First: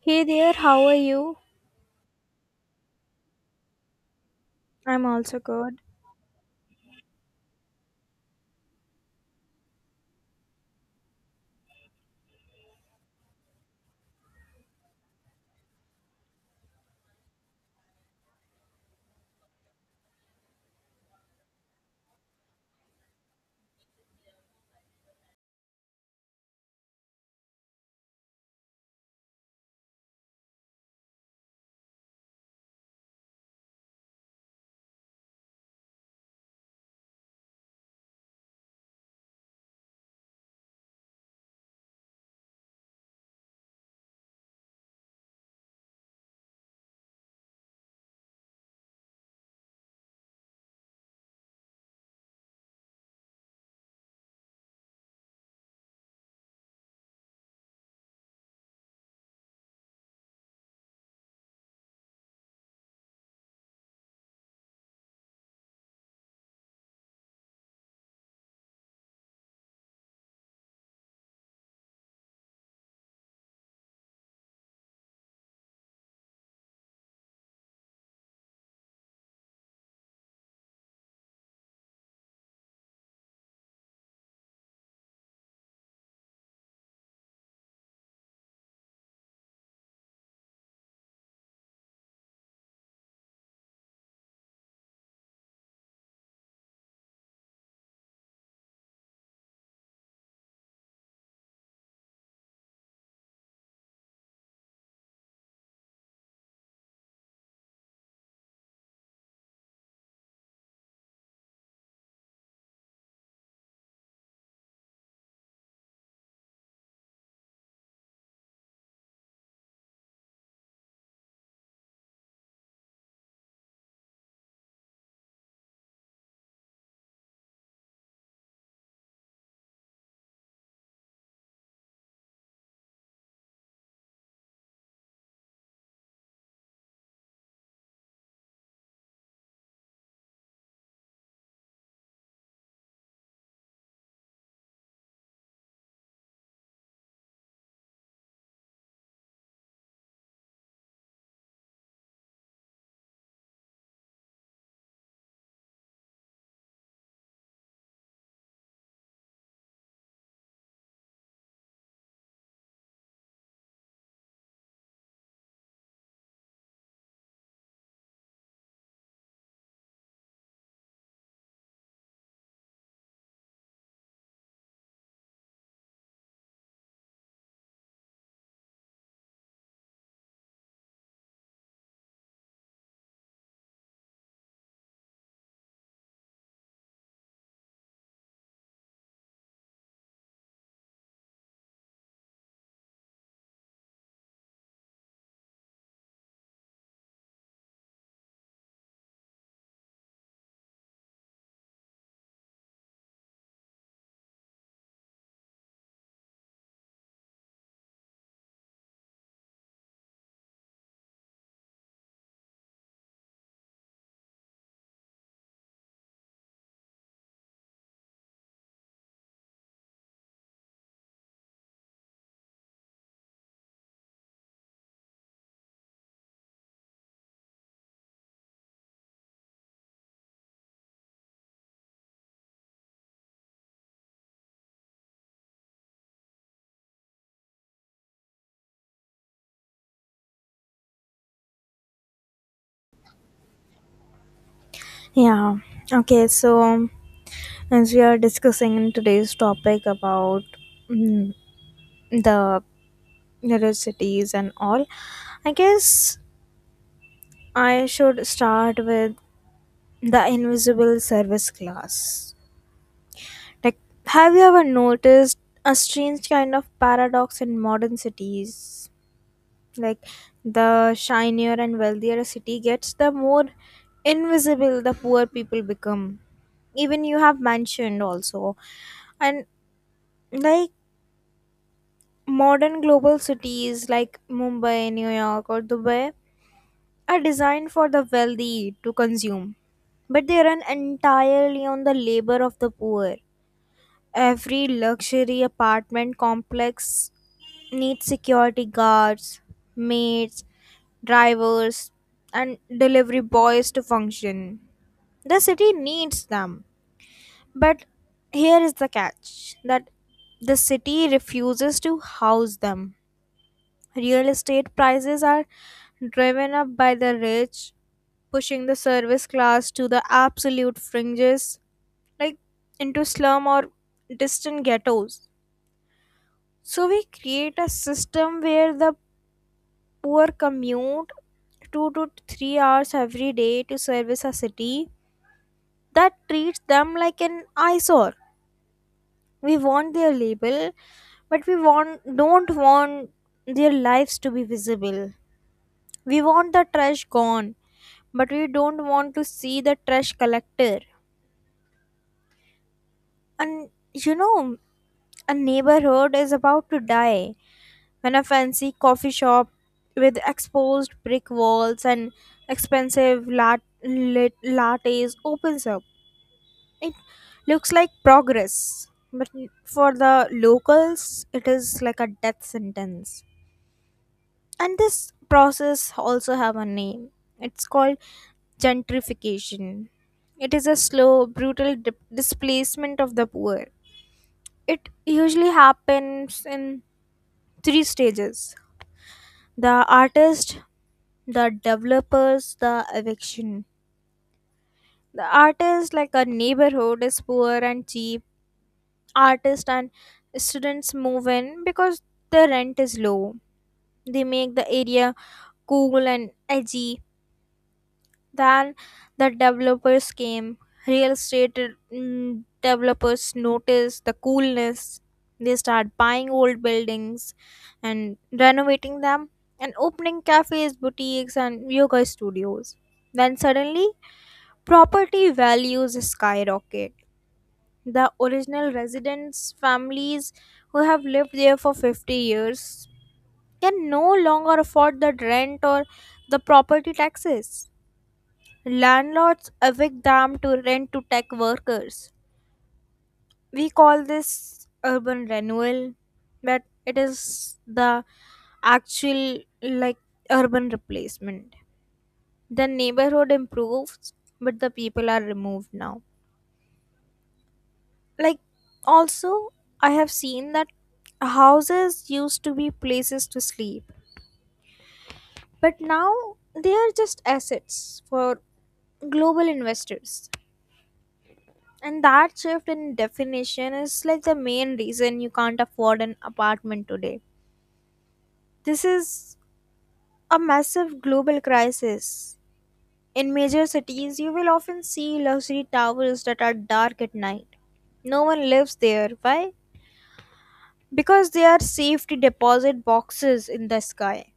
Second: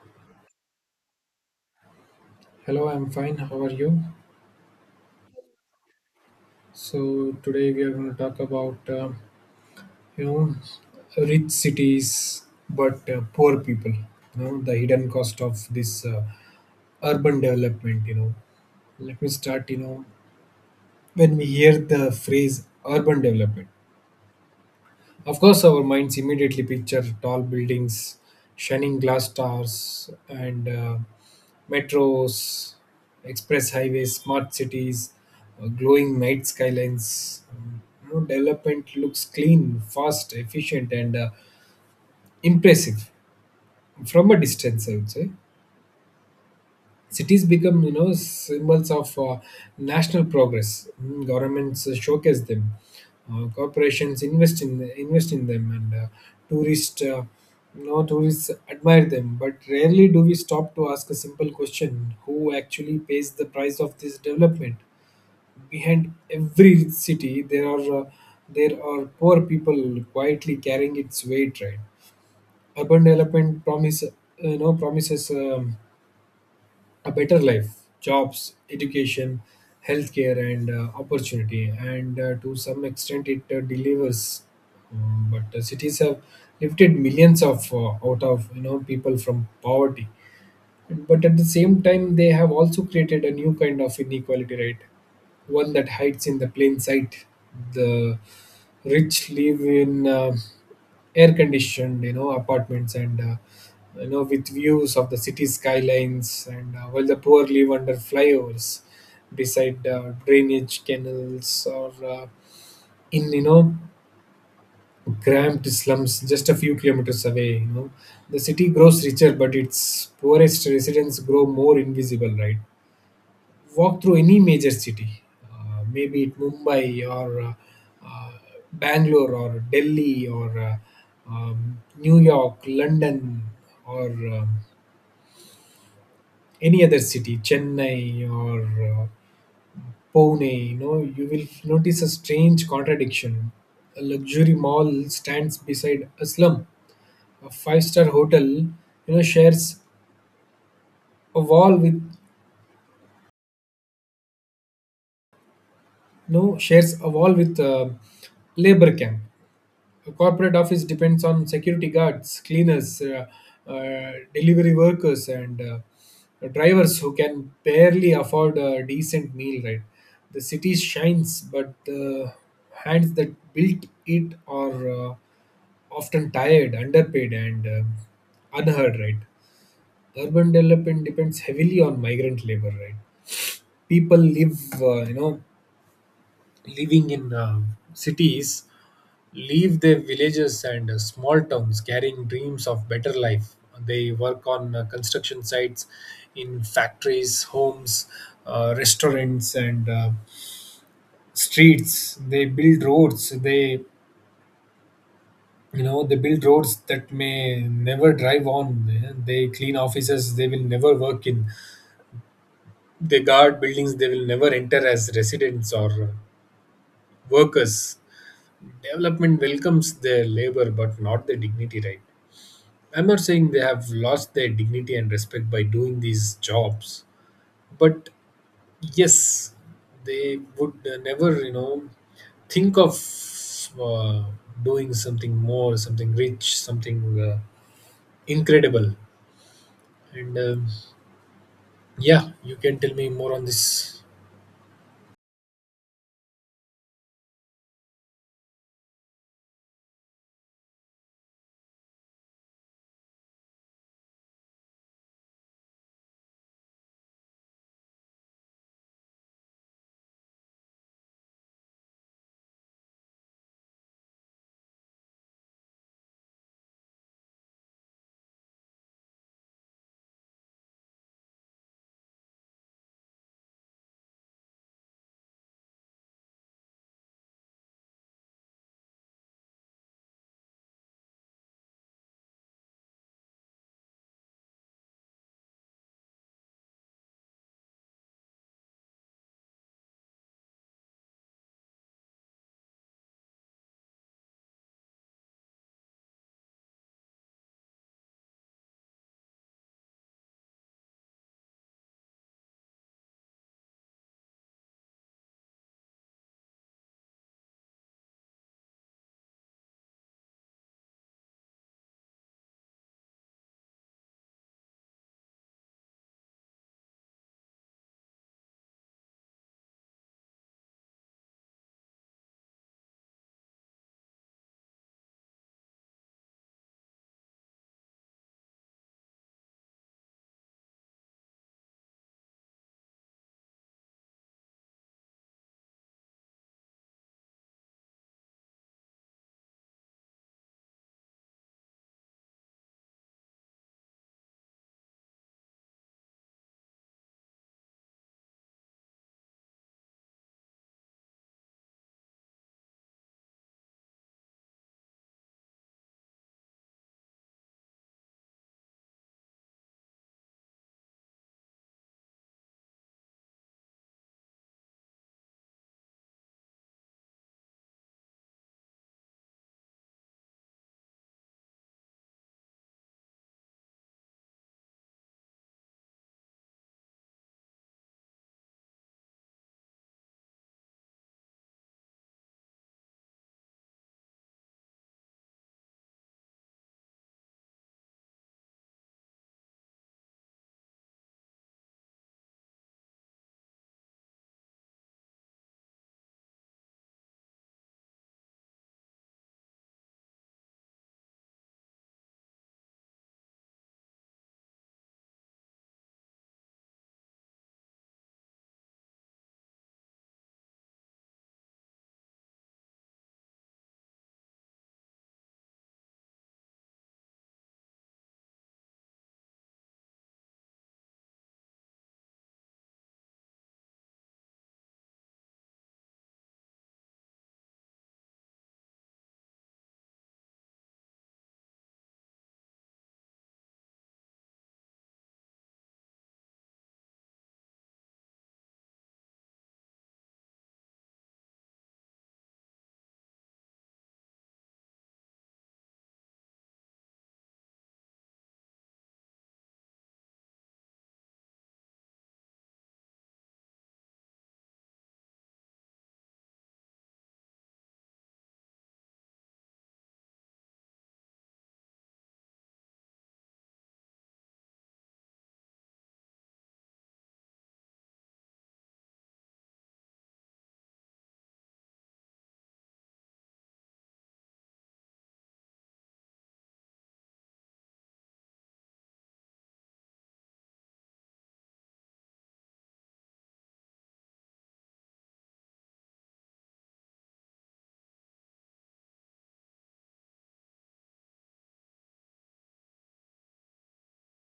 Hey there, how are you? Hello, I'm fine. How are you? I'm also good. So today we are going to talk about rich cities but poor people. You know the hidden cost of this urban development. Let me start. When we hear the phrase urban development, of course, our minds immediately picture tall buildings, shining glass stars, and metros, express highways, smart cities, glowing night skylines. You know, development looks clean, fast, efficient, and impressive from a distance, I would say cities become symbols of national progress. Mm, governments showcase them, corporations invest in them, and tourists tourists admire them, but rarely do we stop to ask a simple question: who actually pays the price of this development? Behind every city there are poor people quietly carrying its weight, right? Urban development promises a better life, jobs, education, healthcare, and opportunity. And to some extent, it delivers. But cities have lifted millions of out of people from poverty. But at the same time, they have also created a new kind of inequality, right? One that hides in the plain sight. The rich live in air-conditioned, you know, apartments and with views of the city skylines, and while the poor live under flyovers, beside drainage canals, or in cramped slums just a few kilometers away. You know, the city grows richer but its poorest residents grow more invisible, right? Walk through any major city, maybe it mumbai or uh, bangalore or delhi or new york, london, or um, any other city, chennai, or uh, pune. You know, you will notice a strange contradiction: a luxury mall stands beside a slum, a five-star hotel know shares a wall with shares a wall with labor camp, a corporate office depends on security guards, cleaners, delivery workers, and drivers who can barely afford a decent meal, right? The city shines, but the hands that built it are often tired, underpaid, and unheard, right? Urban development depends heavily on migrant labor, right? People live you know living in cities leave their villages and small towns carrying dreams of better life. They work on construction sites, in factories, homes, restaurants, and streets. They build roads they You know, they build roads that may never drive on. Eh, they clean offices they will never work in, they guard buildings they will never enter as residents or workers. Development welcomes their labor but not their dignity, right? I'm not saying they have lost their dignity and respect by doing these jobs, but yes, they would never, you know, think of uh, doing something more, something rich, something incredible. And yeah, you can tell me more on this. Yeah. Okay. So as we are discussing in today's topic about mm, the neurocities and all, I guess I should start with the invisible service class. Like, have you ever noticed a strange kind of paradox in modern cities? Like the shinier and wealthier a city gets, the more invisible the poor people become. Even you have mentioned also. And like modern global cities like Mumbai, New York, or Dubai are designed for the wealthy to consume, but they run entirely on the labor of the poor. Every luxury apartment complex need security guards, maids, drivers, and delivery boys to function. The city needs them. But here is the catch that the city refuses to house them. Real estate prices are driven up by the rich, pushing the service class to the absolute fringes, like into slum or distant ghettos. So we create a system where the poor commute 2 to 3 hours every day to service a city that treats them like an eyesore. We want their label, but we want don't want their lives to be visible. We want the trash gone, but we don't want to see the trash collector. And you know, a neighborhood is about to die when a fancy coffee shop with exposed brick walls and expensive lattes opens up. It looks like progress, but for the locals, it is like a death sentence. And this process also have a name. It's called gentrification. It is a slow, brutal displacement of the poor. It usually happens in three stages: the artist, the developers, the eviction. The artist, like a neighborhood, is poor and cheap. Artists and students move in because the rent is low. They make the area cool and edgy. Then the developers came. Real estate developers noticed the coolness. They start buying old buildings and renovating them and opening cafes, boutiques, and yoga studios. Then suddenly, property values skyrocket. The original residents' families who have lived there for 50 years can no longer afford the rent or the property taxes. Landlords evict them to rent to tech workers. We call this urban renewal, but it is the actual like urban replacement. The neighborhood improves, but the people are removed now. Like, also, I have seen that houses used to be places to sleep, but now they are just assets for global investors. And that shift in definition is like the main reason you can't afford an apartment today. This is a massive global crisis. In major cities, you will often see luxury towers that are dark at night. No one lives there. Why? Because they are safety deposit boxes in the sky.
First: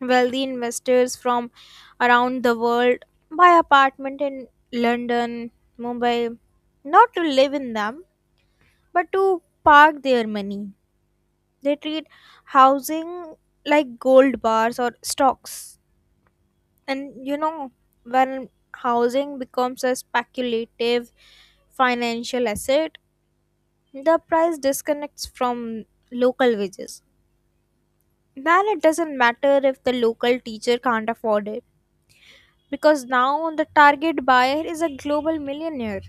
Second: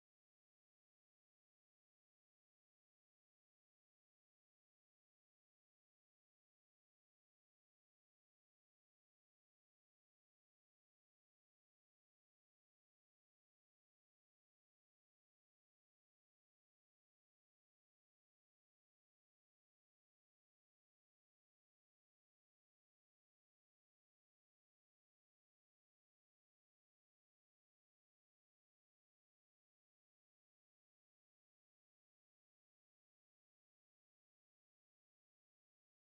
Wealthy investors from around the world buy apartment in London, Mumbai, not to live in them, but to park their money. They treat housing like gold bars or stocks. And you know, when housing becomes a speculative financial asset, the price disconnects from local wages. Then it doesn't matter if the local teacher can't afford it because now the target buyer is a global millionaire.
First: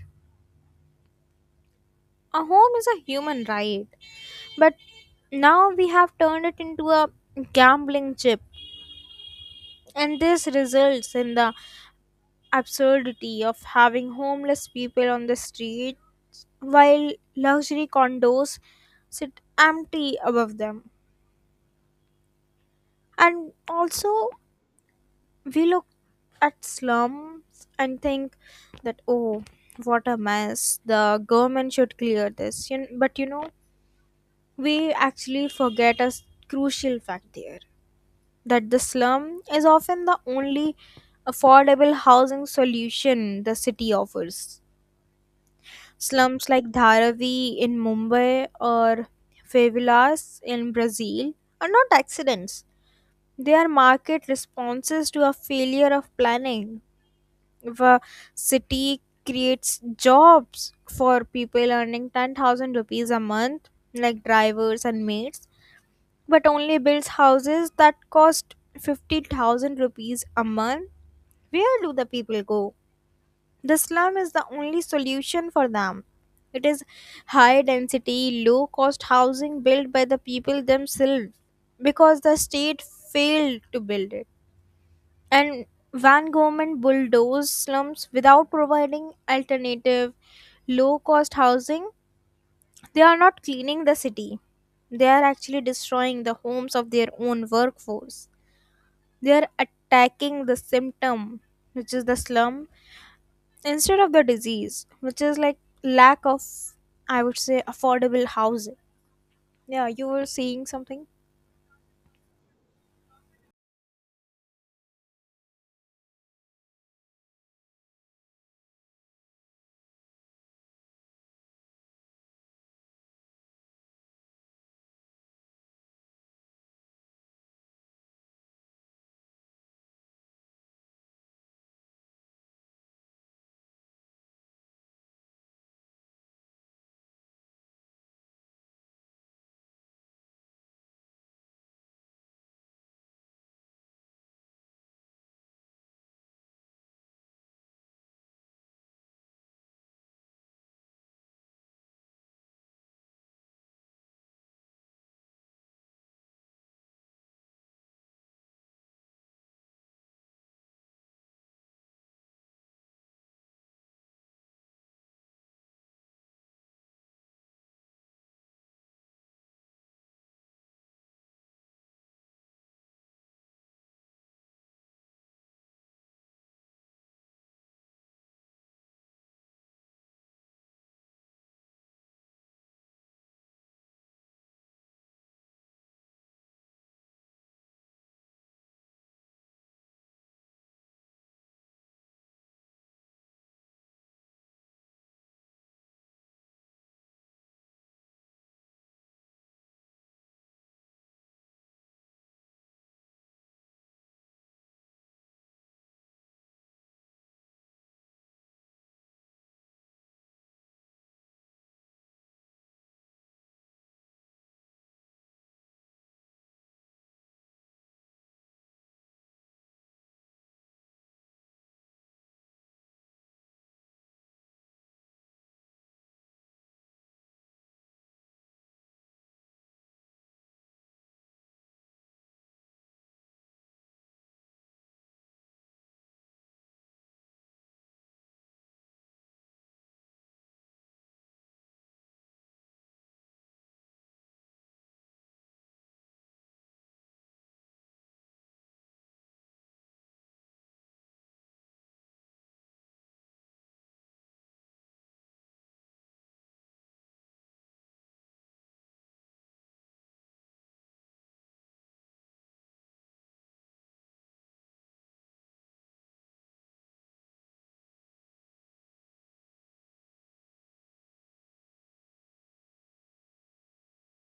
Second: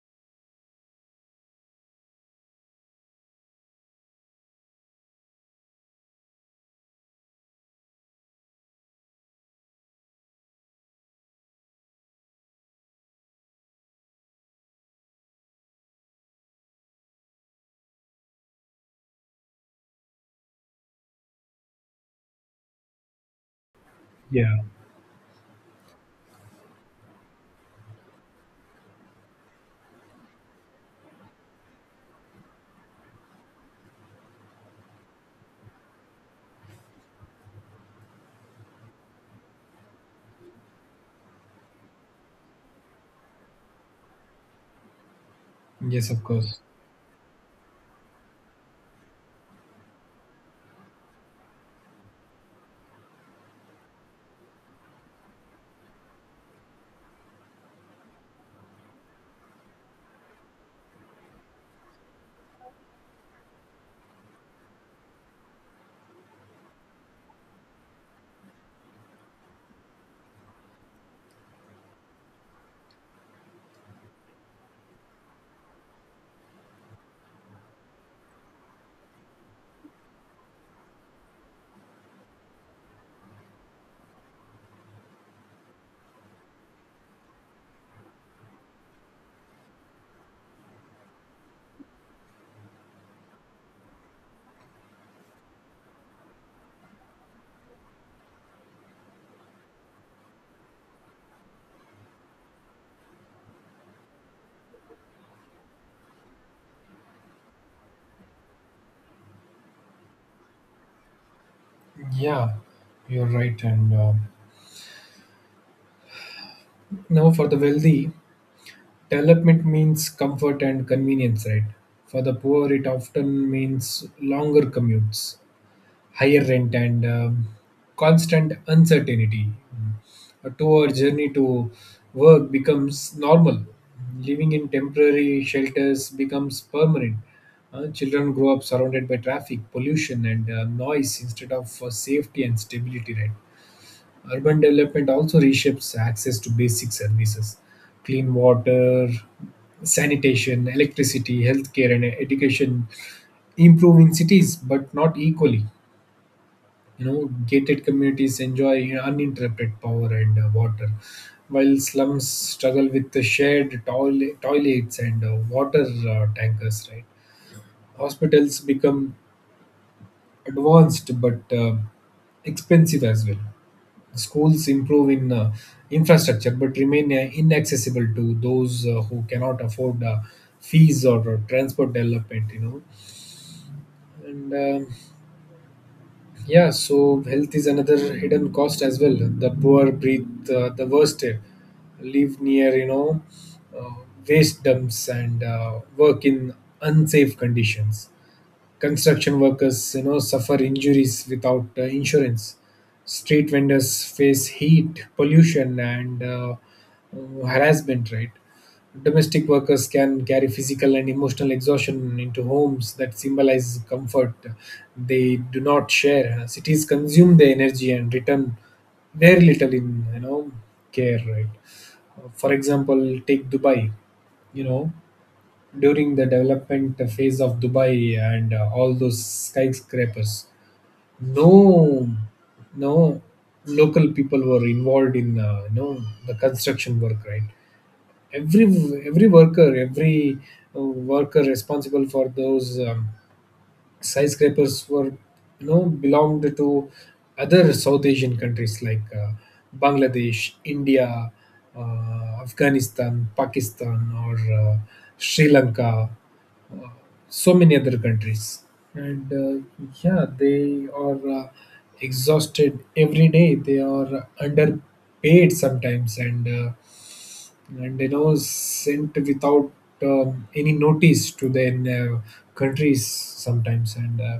A home is a human right, but now we have turned it into a gambling chip, and this results in the absurdity of having homeless people on the street while luxury condos sit empty above them. And also, Yeah. we look at slums and think that, oh, what a mess, the government should clear this. But you know, we actually forget a crucial fact there that the slum is often the only affordable housing solution the city offers. Yes, of Slums course. like Dharavi in Mumbai or favelas in Brazil are not accidents. They are market responses to a failure of planning. If a city creates jobs for people earning 10,000 rupees a month, like drivers and maids, but only builds houses that cost 50,000 rupees a month, where do the people go? The slum is the only solution for them. It is high density, low cost housing built by the people themselves because the state failed to build it. And when government bulldozed slums without providing alternative low cost housing, they are not cleaning the city. They are actually destroying the homes of their own workforce. They are attacking the symptom, which is the slum, instead of the disease, which is like lack of, I would say, affordable housing. Yeah, you were saying something. Yeah, you're right. And now for the wealthy, development means comfort and convenience, right? For the poor, it often means longer commutes, higher rent, and constant uncertainty. A 2 hour journey to work becomes normal. Living in temporary shelters becomes permanent. Children grow up surrounded by traffic, pollution, and noise instead of safety and stability, right? Urban development also reshapes access to basic services. Clean water, sanitation, electricity, healthcare, and education improve in cities, but not equally. You know, gated communities enjoy uninterrupted power and water, while slums struggle with the toilets and water tankers. Right, hospitals become advanced but expensive as well. Schools improve in infrastructure but remain inaccessible to those who cannot afford fees or transport development, you know. And um, yeah, so health is another hidden cost as well. The poor breathe the worst air, live near, you know, uh, waste dumps, and work in unsafe conditions. Construction workers, you know, suffer injuries without insurance. Street vendors face heat, pollution, and harassment, right? Domestic workers can carry physical and emotional exhaustion into homes that symbolize comfort they do not share. Cities consume their energy and return very little in care, right? For example, take dubai. You know, during the development phase of Dubai and all those skyscrapers, no, no local people were involved in the construction work. Right, every every worker responsible for those skyscrapers were belonged to other south asian countries like bangladesh, india, afghanistan, pakistan, or uh, sri lanka, uh, so many other countries. And yeah, they are exhausted every day, they are underpaid sometimes, and you know sent without any notice to their countries sometimes, and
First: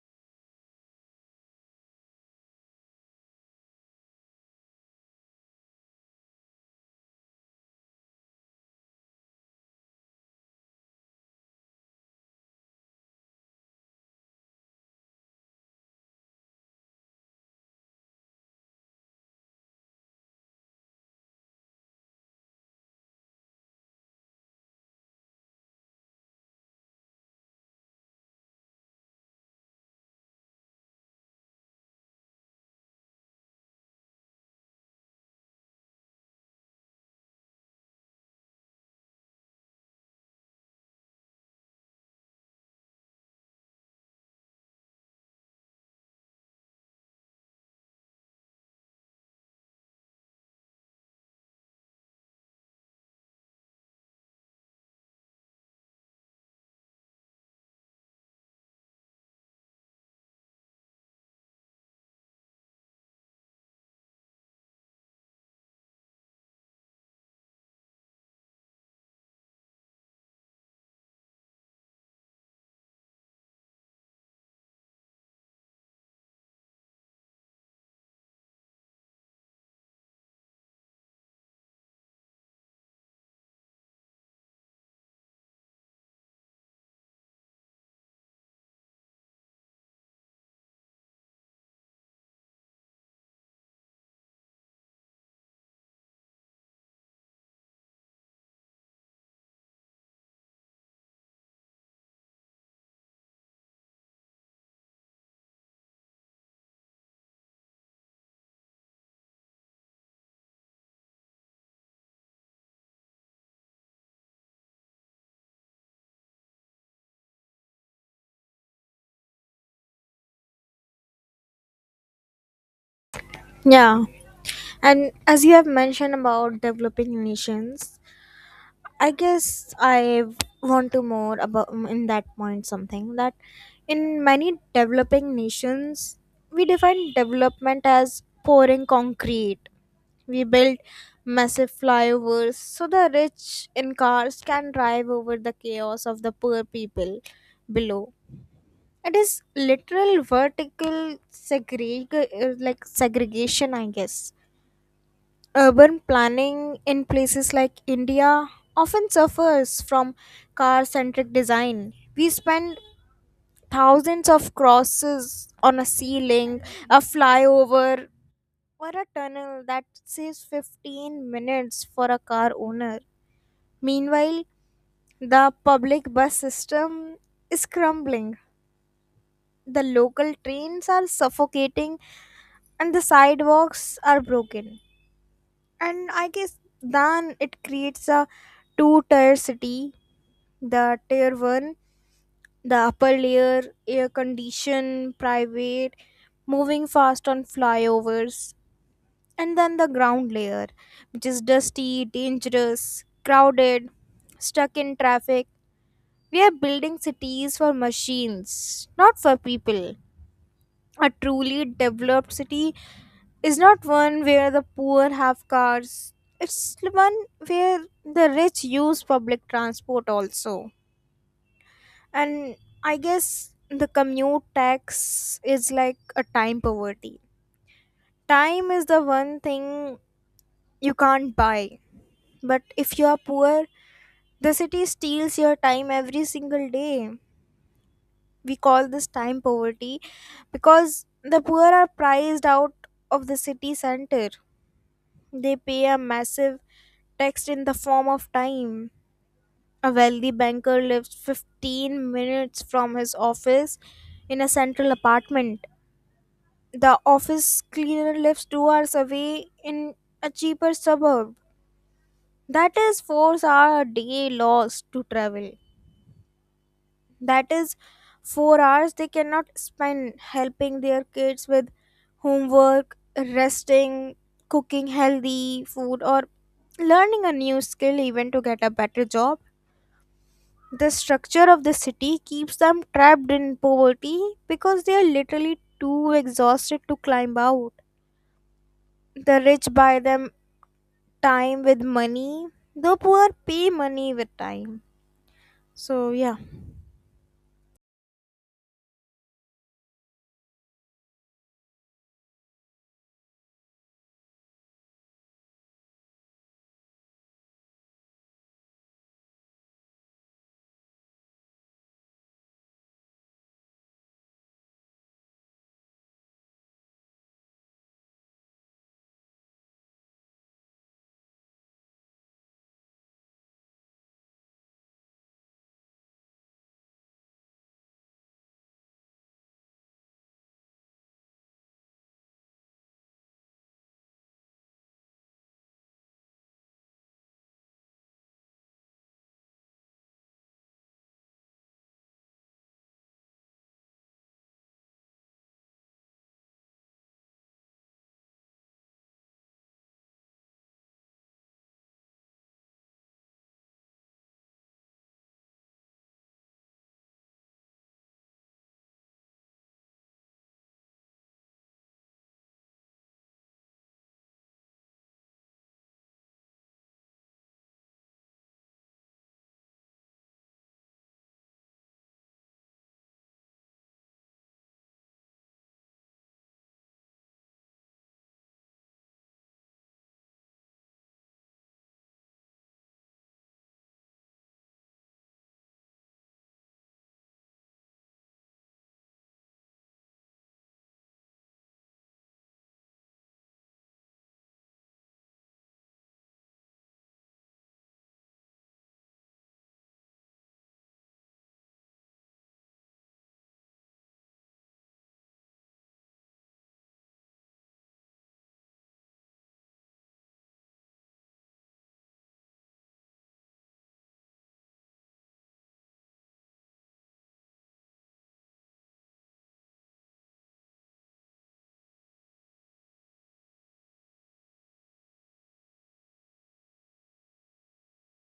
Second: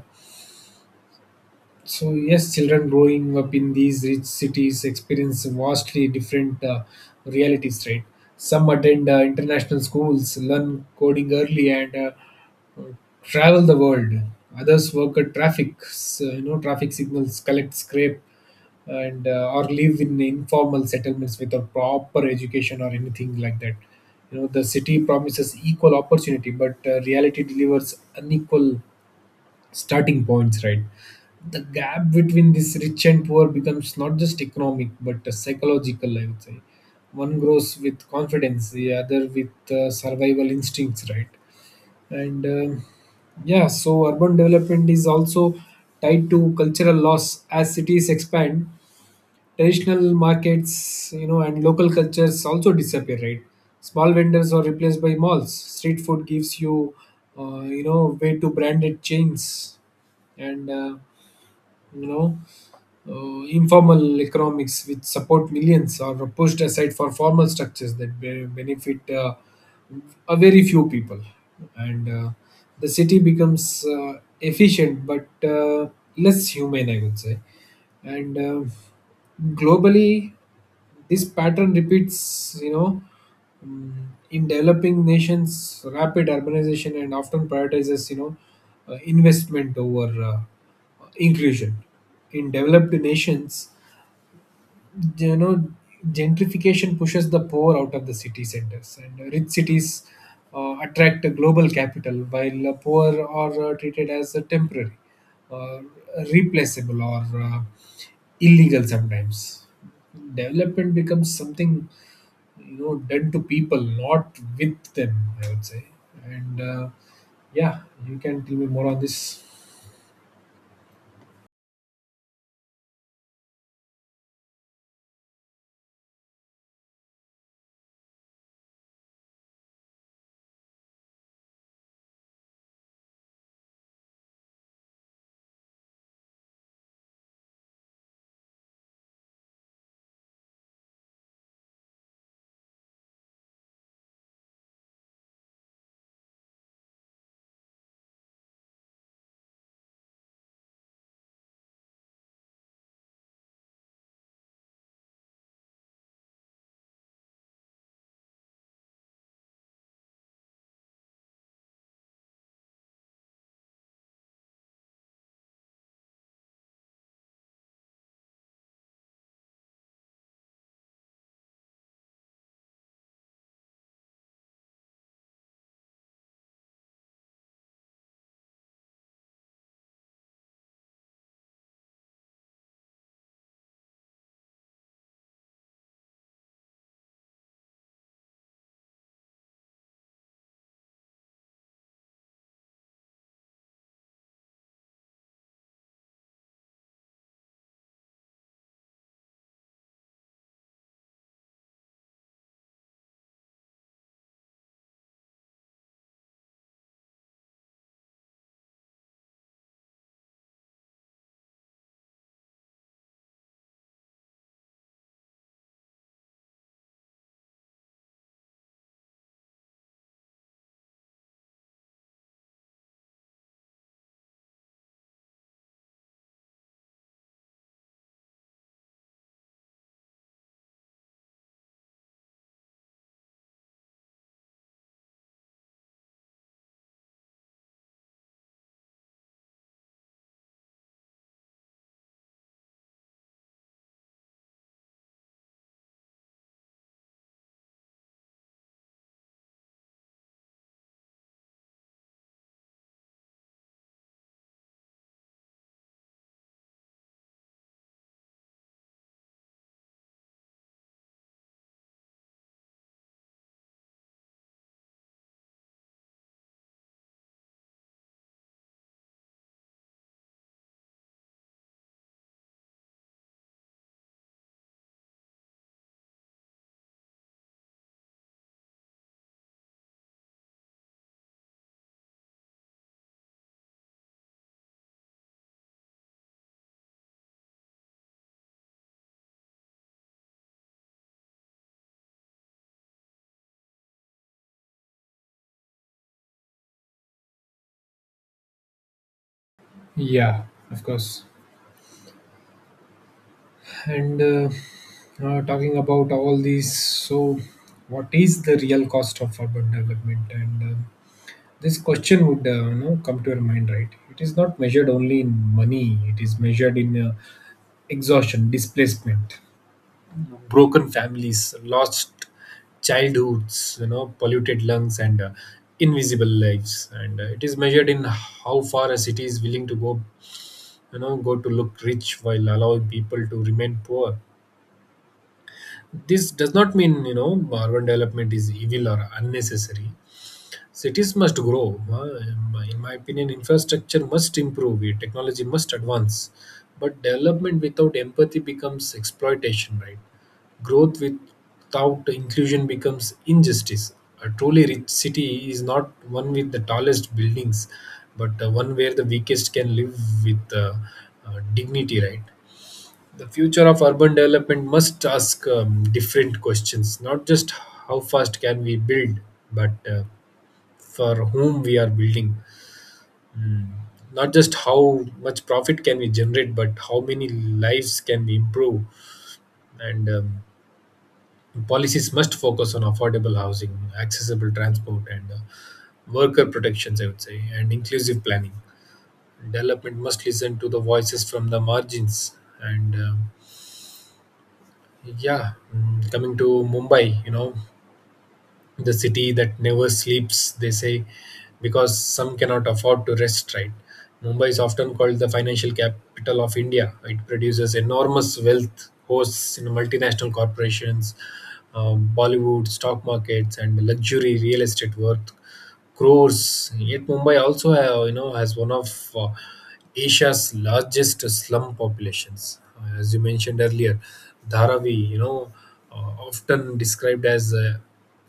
so yes, children growing up in these rich cities experience vastly different realities, right? Some attend international schools, learn coding early, and travel the world. Others work at traffic, you know, traffic signals, collect scrape, and or live in informal settlements without proper education or anything like that. You know, the city promises equal opportunity, but reality delivers unequal starting points, right? The gap between this rich and poor becomes not just economic but psychological, I would say. One grows with confidence, the other with survival instincts, right? And yeah, so urban development is also tied to cultural loss. As cities expand, traditional markets, you know, and local cultures also disappear, right? Small vendors are replaced by malls, street food gives you you know way to branded chains, and you know informal economics which support millions are pushed aside for formal structures that benefit a very few people, and the city becomes efficient but less human, I would say. And globally, this pattern repeats, you know, mm, in developing nations rapid urbanization and often prioritizes investment over inclusion. In developed nations, you know, gentrification pushes the poor out of the city centers, and rich cities attract the global capital, while the poor are treated as a temporary, uh, replaceable, or illegal sometimes. Development becomes something, you know, done to people not with them, I would say. And yeah, you can tell me more on this. Yeah, and as you have mentioned about developing nations, I guess I want to more about in that point something that in many developing nations we define development as pouring concrete. We built massive flyovers so the rich in cars can drive over the chaos of the poor people below. It is literal vertical like segregation, I guess. Urban planning in places like India often suffers from car centric design. We spend thousands of crosses on a ceiling, a flyover, or a tunnel that says 15 minutes for a car owner. Meanwhile, the public bus system is crumbling. The local trains are suffocating and the sidewalks are broken. And I guess then it creates a two tier city. The tier one, the upper layer, air conditioned, private, moving fast on flyovers, and then the ground layer, which is dusty, dangerous, crowded, stuck in traffic. We are building cities for machines, not for people. A truly developed city is not one where the poor have cars, it's one where the rich use public transport also. And I guess the commute tax is like a time poverty. Time is the one thing you can't buy. But if you are poor, the city steals your time every single day. We call this time poverty because the poor are priced out of the city center. They pay a massive tax in the form of time. A wealthy banker lives 15 minutes from his office in a central apartment. The office cleaner lives 2 hours away in a cheaper suburb. That is 4 hours a day lost to travel. That is 4 hours they cannot spend helping their kids with homework, resting, cooking healthy food, or learning a new skill even to get a better job. The structure of the city keeps them trapped in poverty because they are literally too exhausted to climb out. The rich buy them time with money. The poor pay money with time. So, yeah. Yeah, of course. And talking about all these, so what is the real cost of urban development? And this question would come to your mind, right? It is not measured only in money; it is measured in exhaustion, displacement, broken families, lost childhoods, you know, polluted lungs, and invisible lives. And it is measured in how far a city is willing to go, you know, go to look rich while allowing people to remain poor. This does not mean, you know, urban development is evil or unnecessary. Cities must grow. In my opinion, infrastructure must improve, eh, technology must advance. But development without empathy becomes exploitation, right? Growth without inclusion becomes injustice. A truly rich city is not one with the tallest buildings, but one where the weakest can live with dignity, right? The future of urban development must ask different questions, not just how fast can we build, but for whom we are building. Mm. Not just how much profit can we generate, but how many lives can we improve. And policies must focus on affordable housing, accessible transport, and worker protections, I would say, and inclusive planning. Development must listen to the voices from the margins. And yeah, mm, coming to Mumbai, you know, the city that never sleeps, they say, because some cannot afford to rest, right? Mumbai is often called the financial capital of India. It produces enormous wealth, hosts in multinational corporations, Bollywood, stock markets, and luxury real estate worth crores. Yet Mumbai also, you know, has one of Asia's largest slum populations. As you mentioned earlier, Dharavi, you know, often described as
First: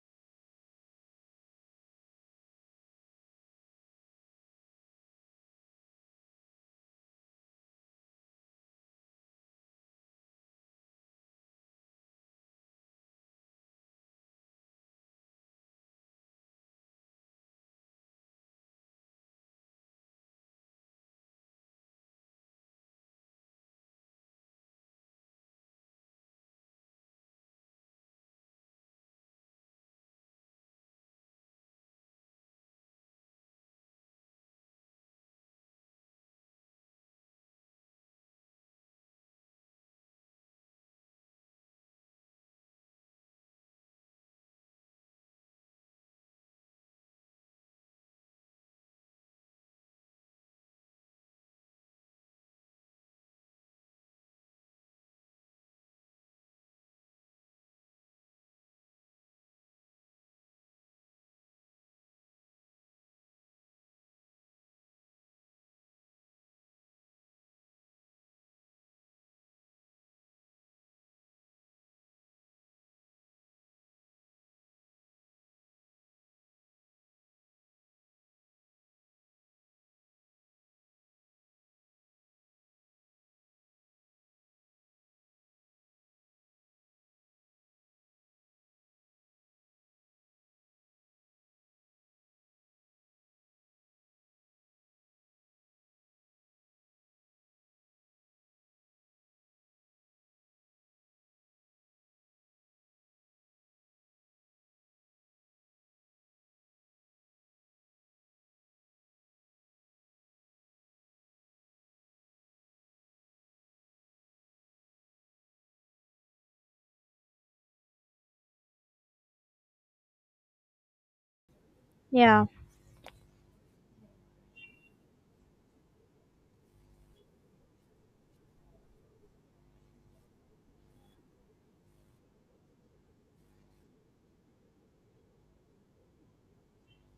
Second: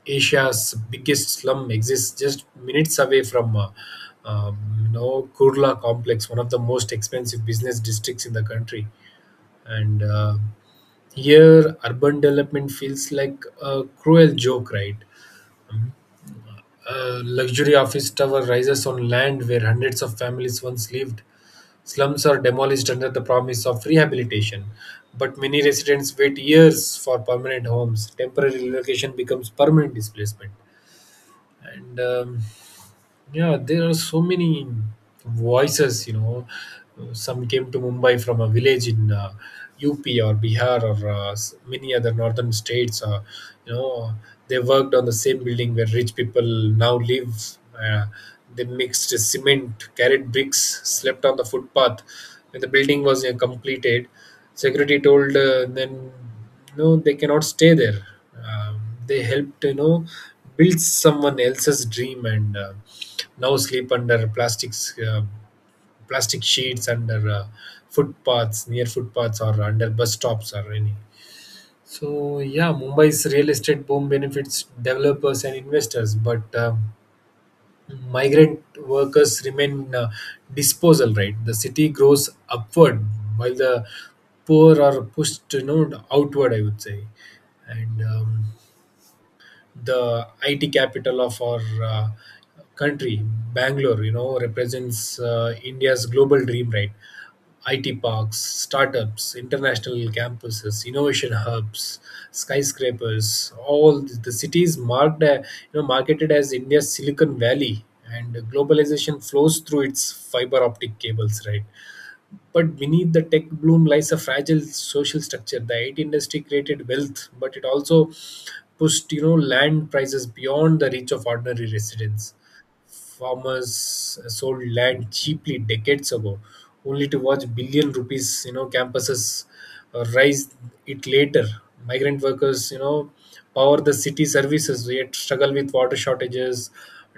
Asia's biggest slum, exists just minutes away from. Um, you know, Kurla complex, one of the most expensive business districts in the country, and here urban development feels like a cruel joke, right? A luxury office tower rises on land where hundreds of families once lived. Slums are demolished under the promise of rehabilitation, but many residents wait years for permanent homes. Temporary relocation becomes permanent displacement. And yeah, there are so many voices, you know. Some came to Mumbai from a village in UP or Bihar or many other northern states. You know, they worked on the same building where rich people now live. They mixed cement, carried bricks, slept on the footpath. When the building was completed, security told then no they cannot stay there. um, they helped build someone else's dream, and now sleep under plastics, plastic sheets, under footpaths, near footpaths, or under bus stops or any. Yeah, mumbai's real estate boom benefits developers and investors, but migrant workers remain, disposal, right? The city grows upward while the poor are pushed, outward, I would say. And the IT capital of our country, Bangalore, you know, represents India's global dream, right? IT parks, startups, international campuses, innovation hubs, skyscrapers, the cities marked, marketed as India's Silicon Valley, and globalization flows through its fiber optic cables, right? But beneath the tech bloom lies a fragile social structure. The IT industry created wealth, but it also pushed, land prices beyond the reach of ordinary residents. Yeah. Farmers sold land cheaply decades ago, only to watch billion rupees, campuses rise it later. Migrant workers, power the city services, yet struggle with water shortages,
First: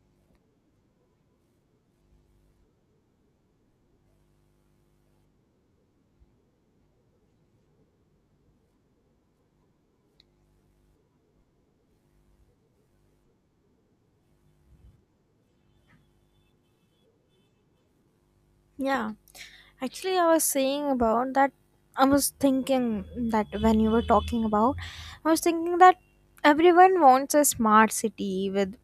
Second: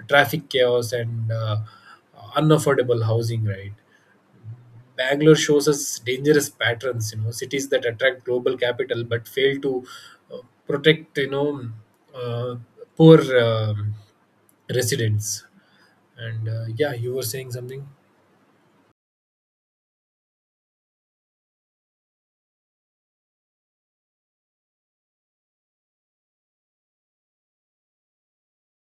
traffic chaos, and unaffordable housing. Right. Bangalore shows us dangerous patterns. You know, cities that attract global capital but fail to uh, protect, uh, poor residents. And yeah, you were saying something. Yeah, actually, I was saying about that. I was thinking that when you were talking about, I was thinking that everyone wants a smart city with,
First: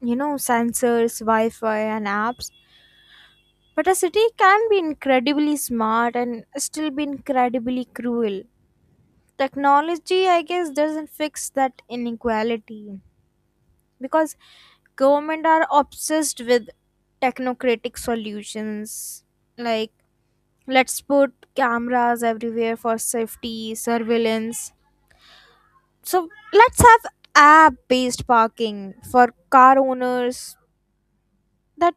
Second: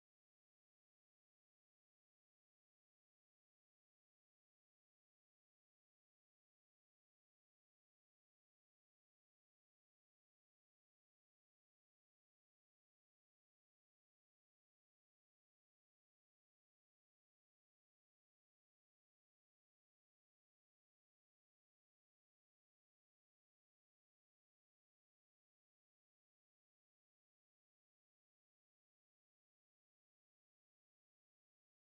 you know, sensors, Wi Fi, and apps. But a city can be incredibly smart and still be incredibly cruel. Technology, I guess, doesn't fix that inequality because government are obsessed with technocratic solutions like, let's put cameras everywhere for safety surveillance, so let's have app based parking for car owners. That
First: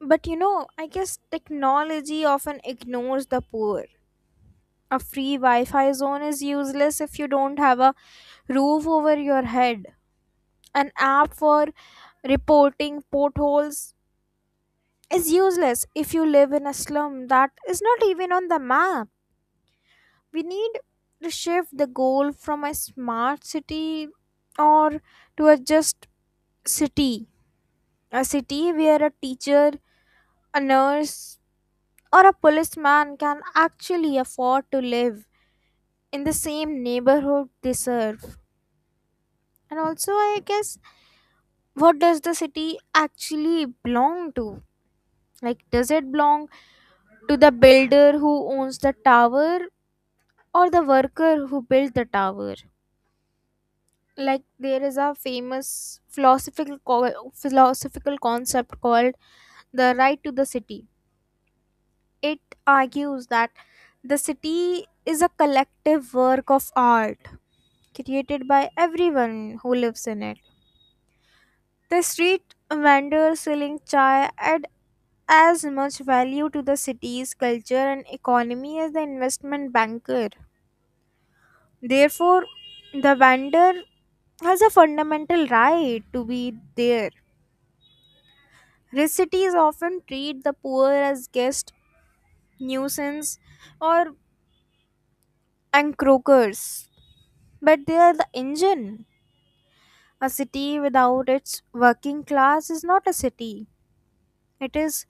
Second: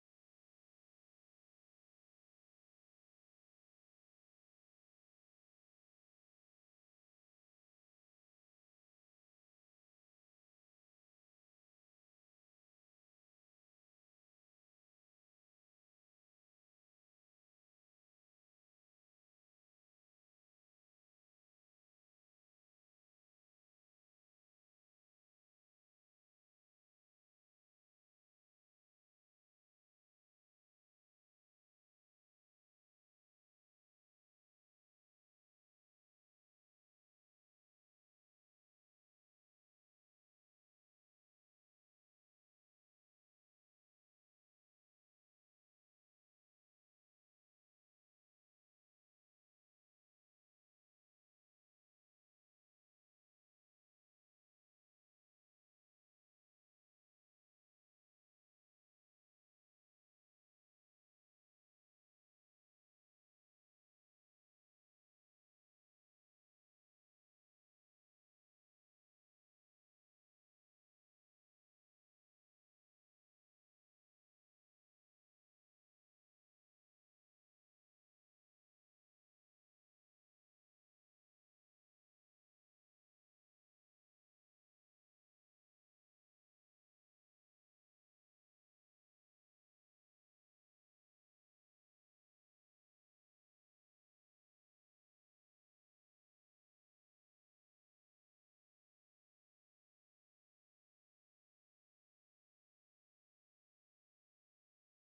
but you know, I guess technology often ignores the poor. A free wi-fi zone is useless if you don't have a roof over your head. An app for reporting potholes is useless if you live in a slum that is not even on the map. We need to shift the goal from a smart city or to a just city, a city where a teacher, a nurse, or a policeman can actually afford to live in the same neighborhood they serve. And also, I guess, what does the city actually belong to? Like, does it belong to the builder who owns the tower or the worker who built the tower? Like, there is a famous philosophical concept called the right to the city. It argues that the city is a collective work of art created by everyone who lives in it. The street vendors selling chai add as much value to the city's culture and economy as the investment banker. Therefore, the vendor has a fundamental right to be there. Cities often treat the poor as guest, nuisance, or encroachers, but they are the engine. A city without its working class is not a city. It is,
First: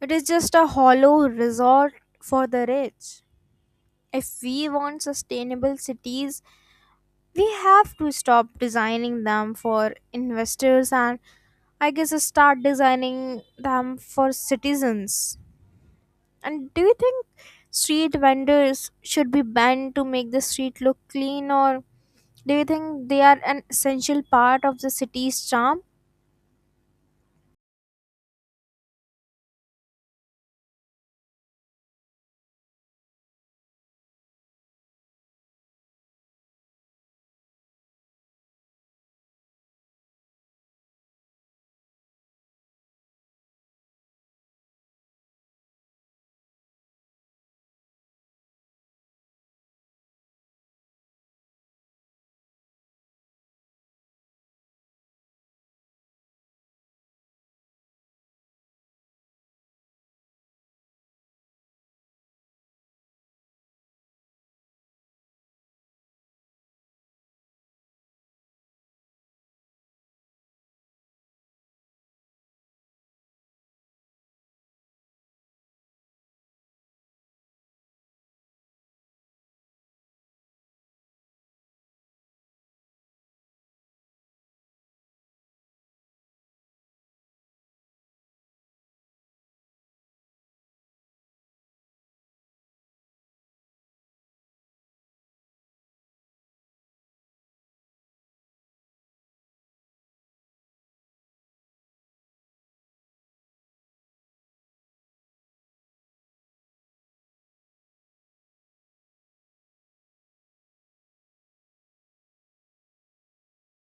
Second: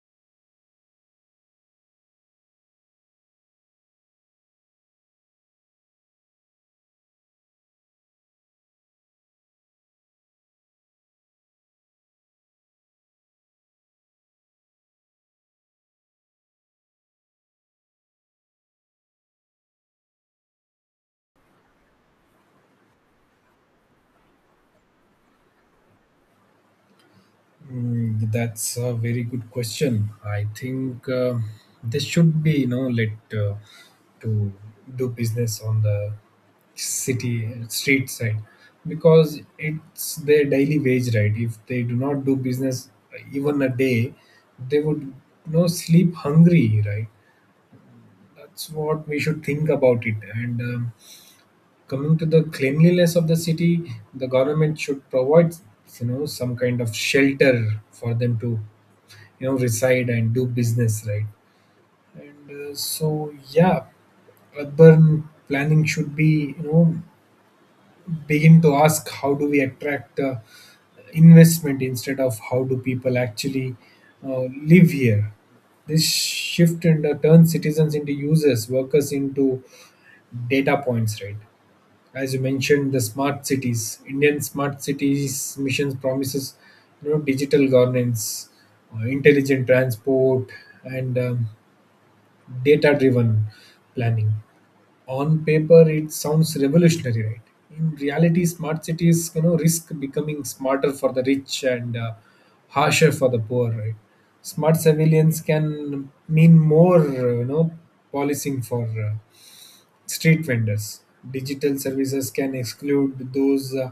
it is just a hollow resort for the rich. If we want sustainable cities, we have to stop designing them for investors and, I guess, start designing them for citizens. And do you think street vendors should be banned to make the street look clean, or do you think they are an essential part of the city's charm? Mm, that's a very good question. I think they should be, you know, let uh, to do business on the city street side, because it's their daily wage, right? If they do not do business even a day, they would, sleep hungry, right? That's what we should think about it. And coming to the cleanliness of the city, the government should provide, you know, some kind of shelter for them to, reside and do business, right? and so Yeah, urban planning should, be you know begin to ask how do we attract investment, instead of how do people actually uh, live here. This shift and turn citizens into users, workers into data points, right? As you mentioned, the smart cities, indian smart cities missions promises, you know, digital governance, intelligent transport, and data-driven planning. On paper, it sounds revolutionary, right? In reality, smart cities, you know, risk becoming smarter for the rich and harsher for the poor, right? Smart surveillance can mean more, policing for street vendors. Digital services can exclude those, uh,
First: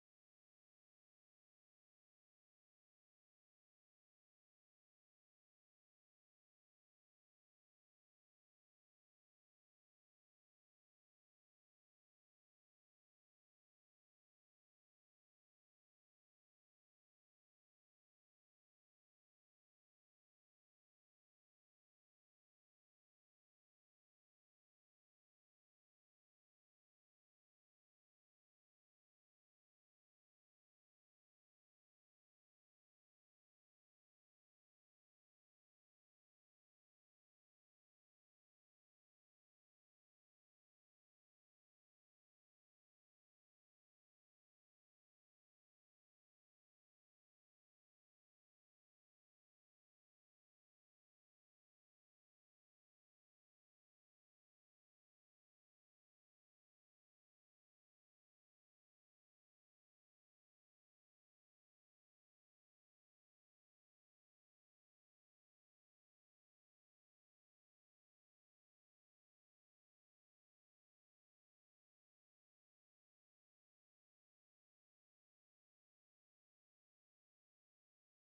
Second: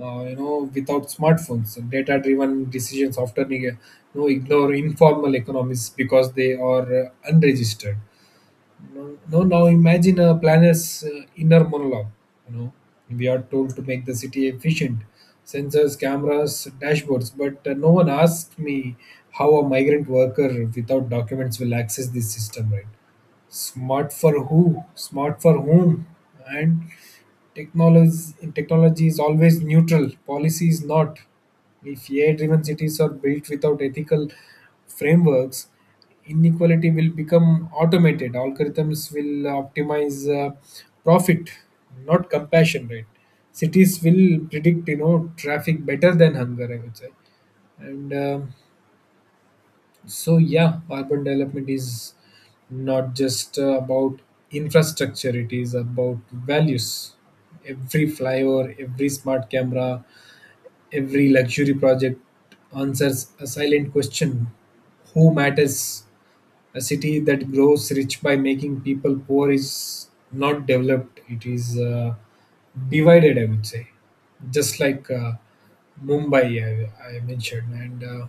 uh, you know, without smartphones. Data-driven decisions often, you know, ignore informal economies because they are unregistered. No, No, now imagine a planner's inner monologue. You know, we are told to make the city efficient: sensors, cameras, dashboards, but no one asked me how a migrant worker without documents will access this system, right? Smart for who? Smart for whom? And Technology, technology is always neutral, policy is not. If AI driven cities are built without ethical frameworks, inequality will become automated. Algorithms will optimize profit, not compassion, right? Cities will predict, you know, traffic better than hunger, I would say. And so Yeah, urban development is not just about infrastructure; it is about values. Every flyover, every smart camera, every luxury project answers a silent question: Who matters? A city that grows rich by making people poor is not developed, it is divided, I would say. Just like Mumbai, I mentioned. And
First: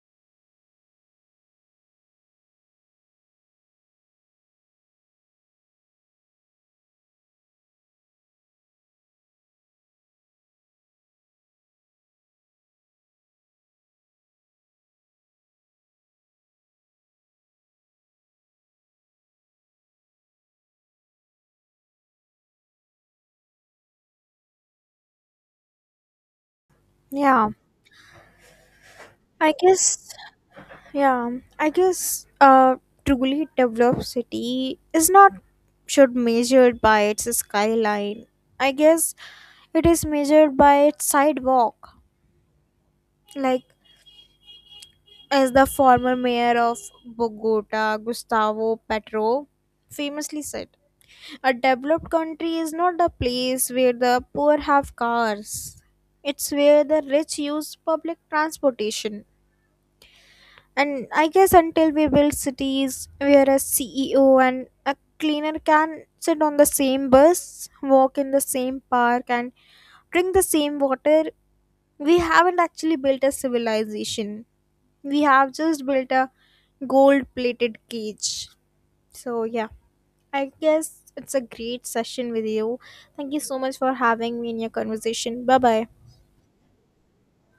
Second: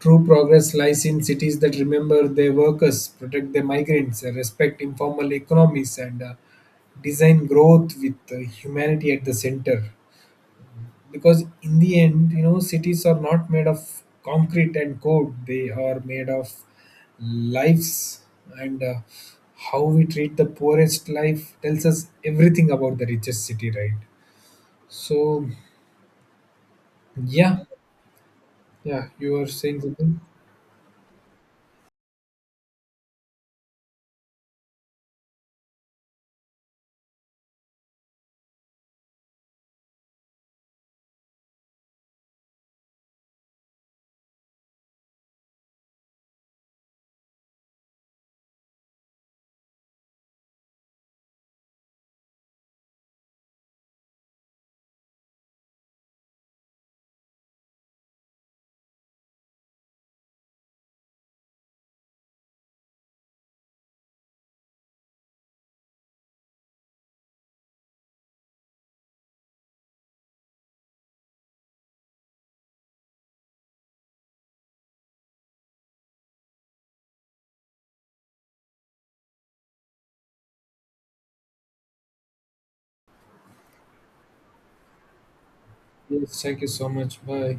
true progress lies in cities that remember their workers, protect their migrants, respect informal economies, and design growth with humanity at the center, because in the end, you know, cities are not made of concrete and code, they are made of lives, and how we treat the poorest life tells us everything about the richest city, right? so Yeah, yeah. Yeah, you are I saying guess, something. yeah, I guess a truly developed city is not should measured by its skyline. I guess it is measured by its sidewalk. Like as the former mayor of Bogota, Gustavo Petro, famously said. A developed country is not a place where the poor have cars. It's where the rich use public transportation. And I guess until we build cities where a CEO and a cleaner can sit on the same bus, walk in the same park, and drink the same water, we haven't actually built a civilization. We have just built a gold plated cage. So, yeah. I guess it's a great session with you. Thank you so much for having me in your conversation. Bye bye. Yes, thank you so much. Bye.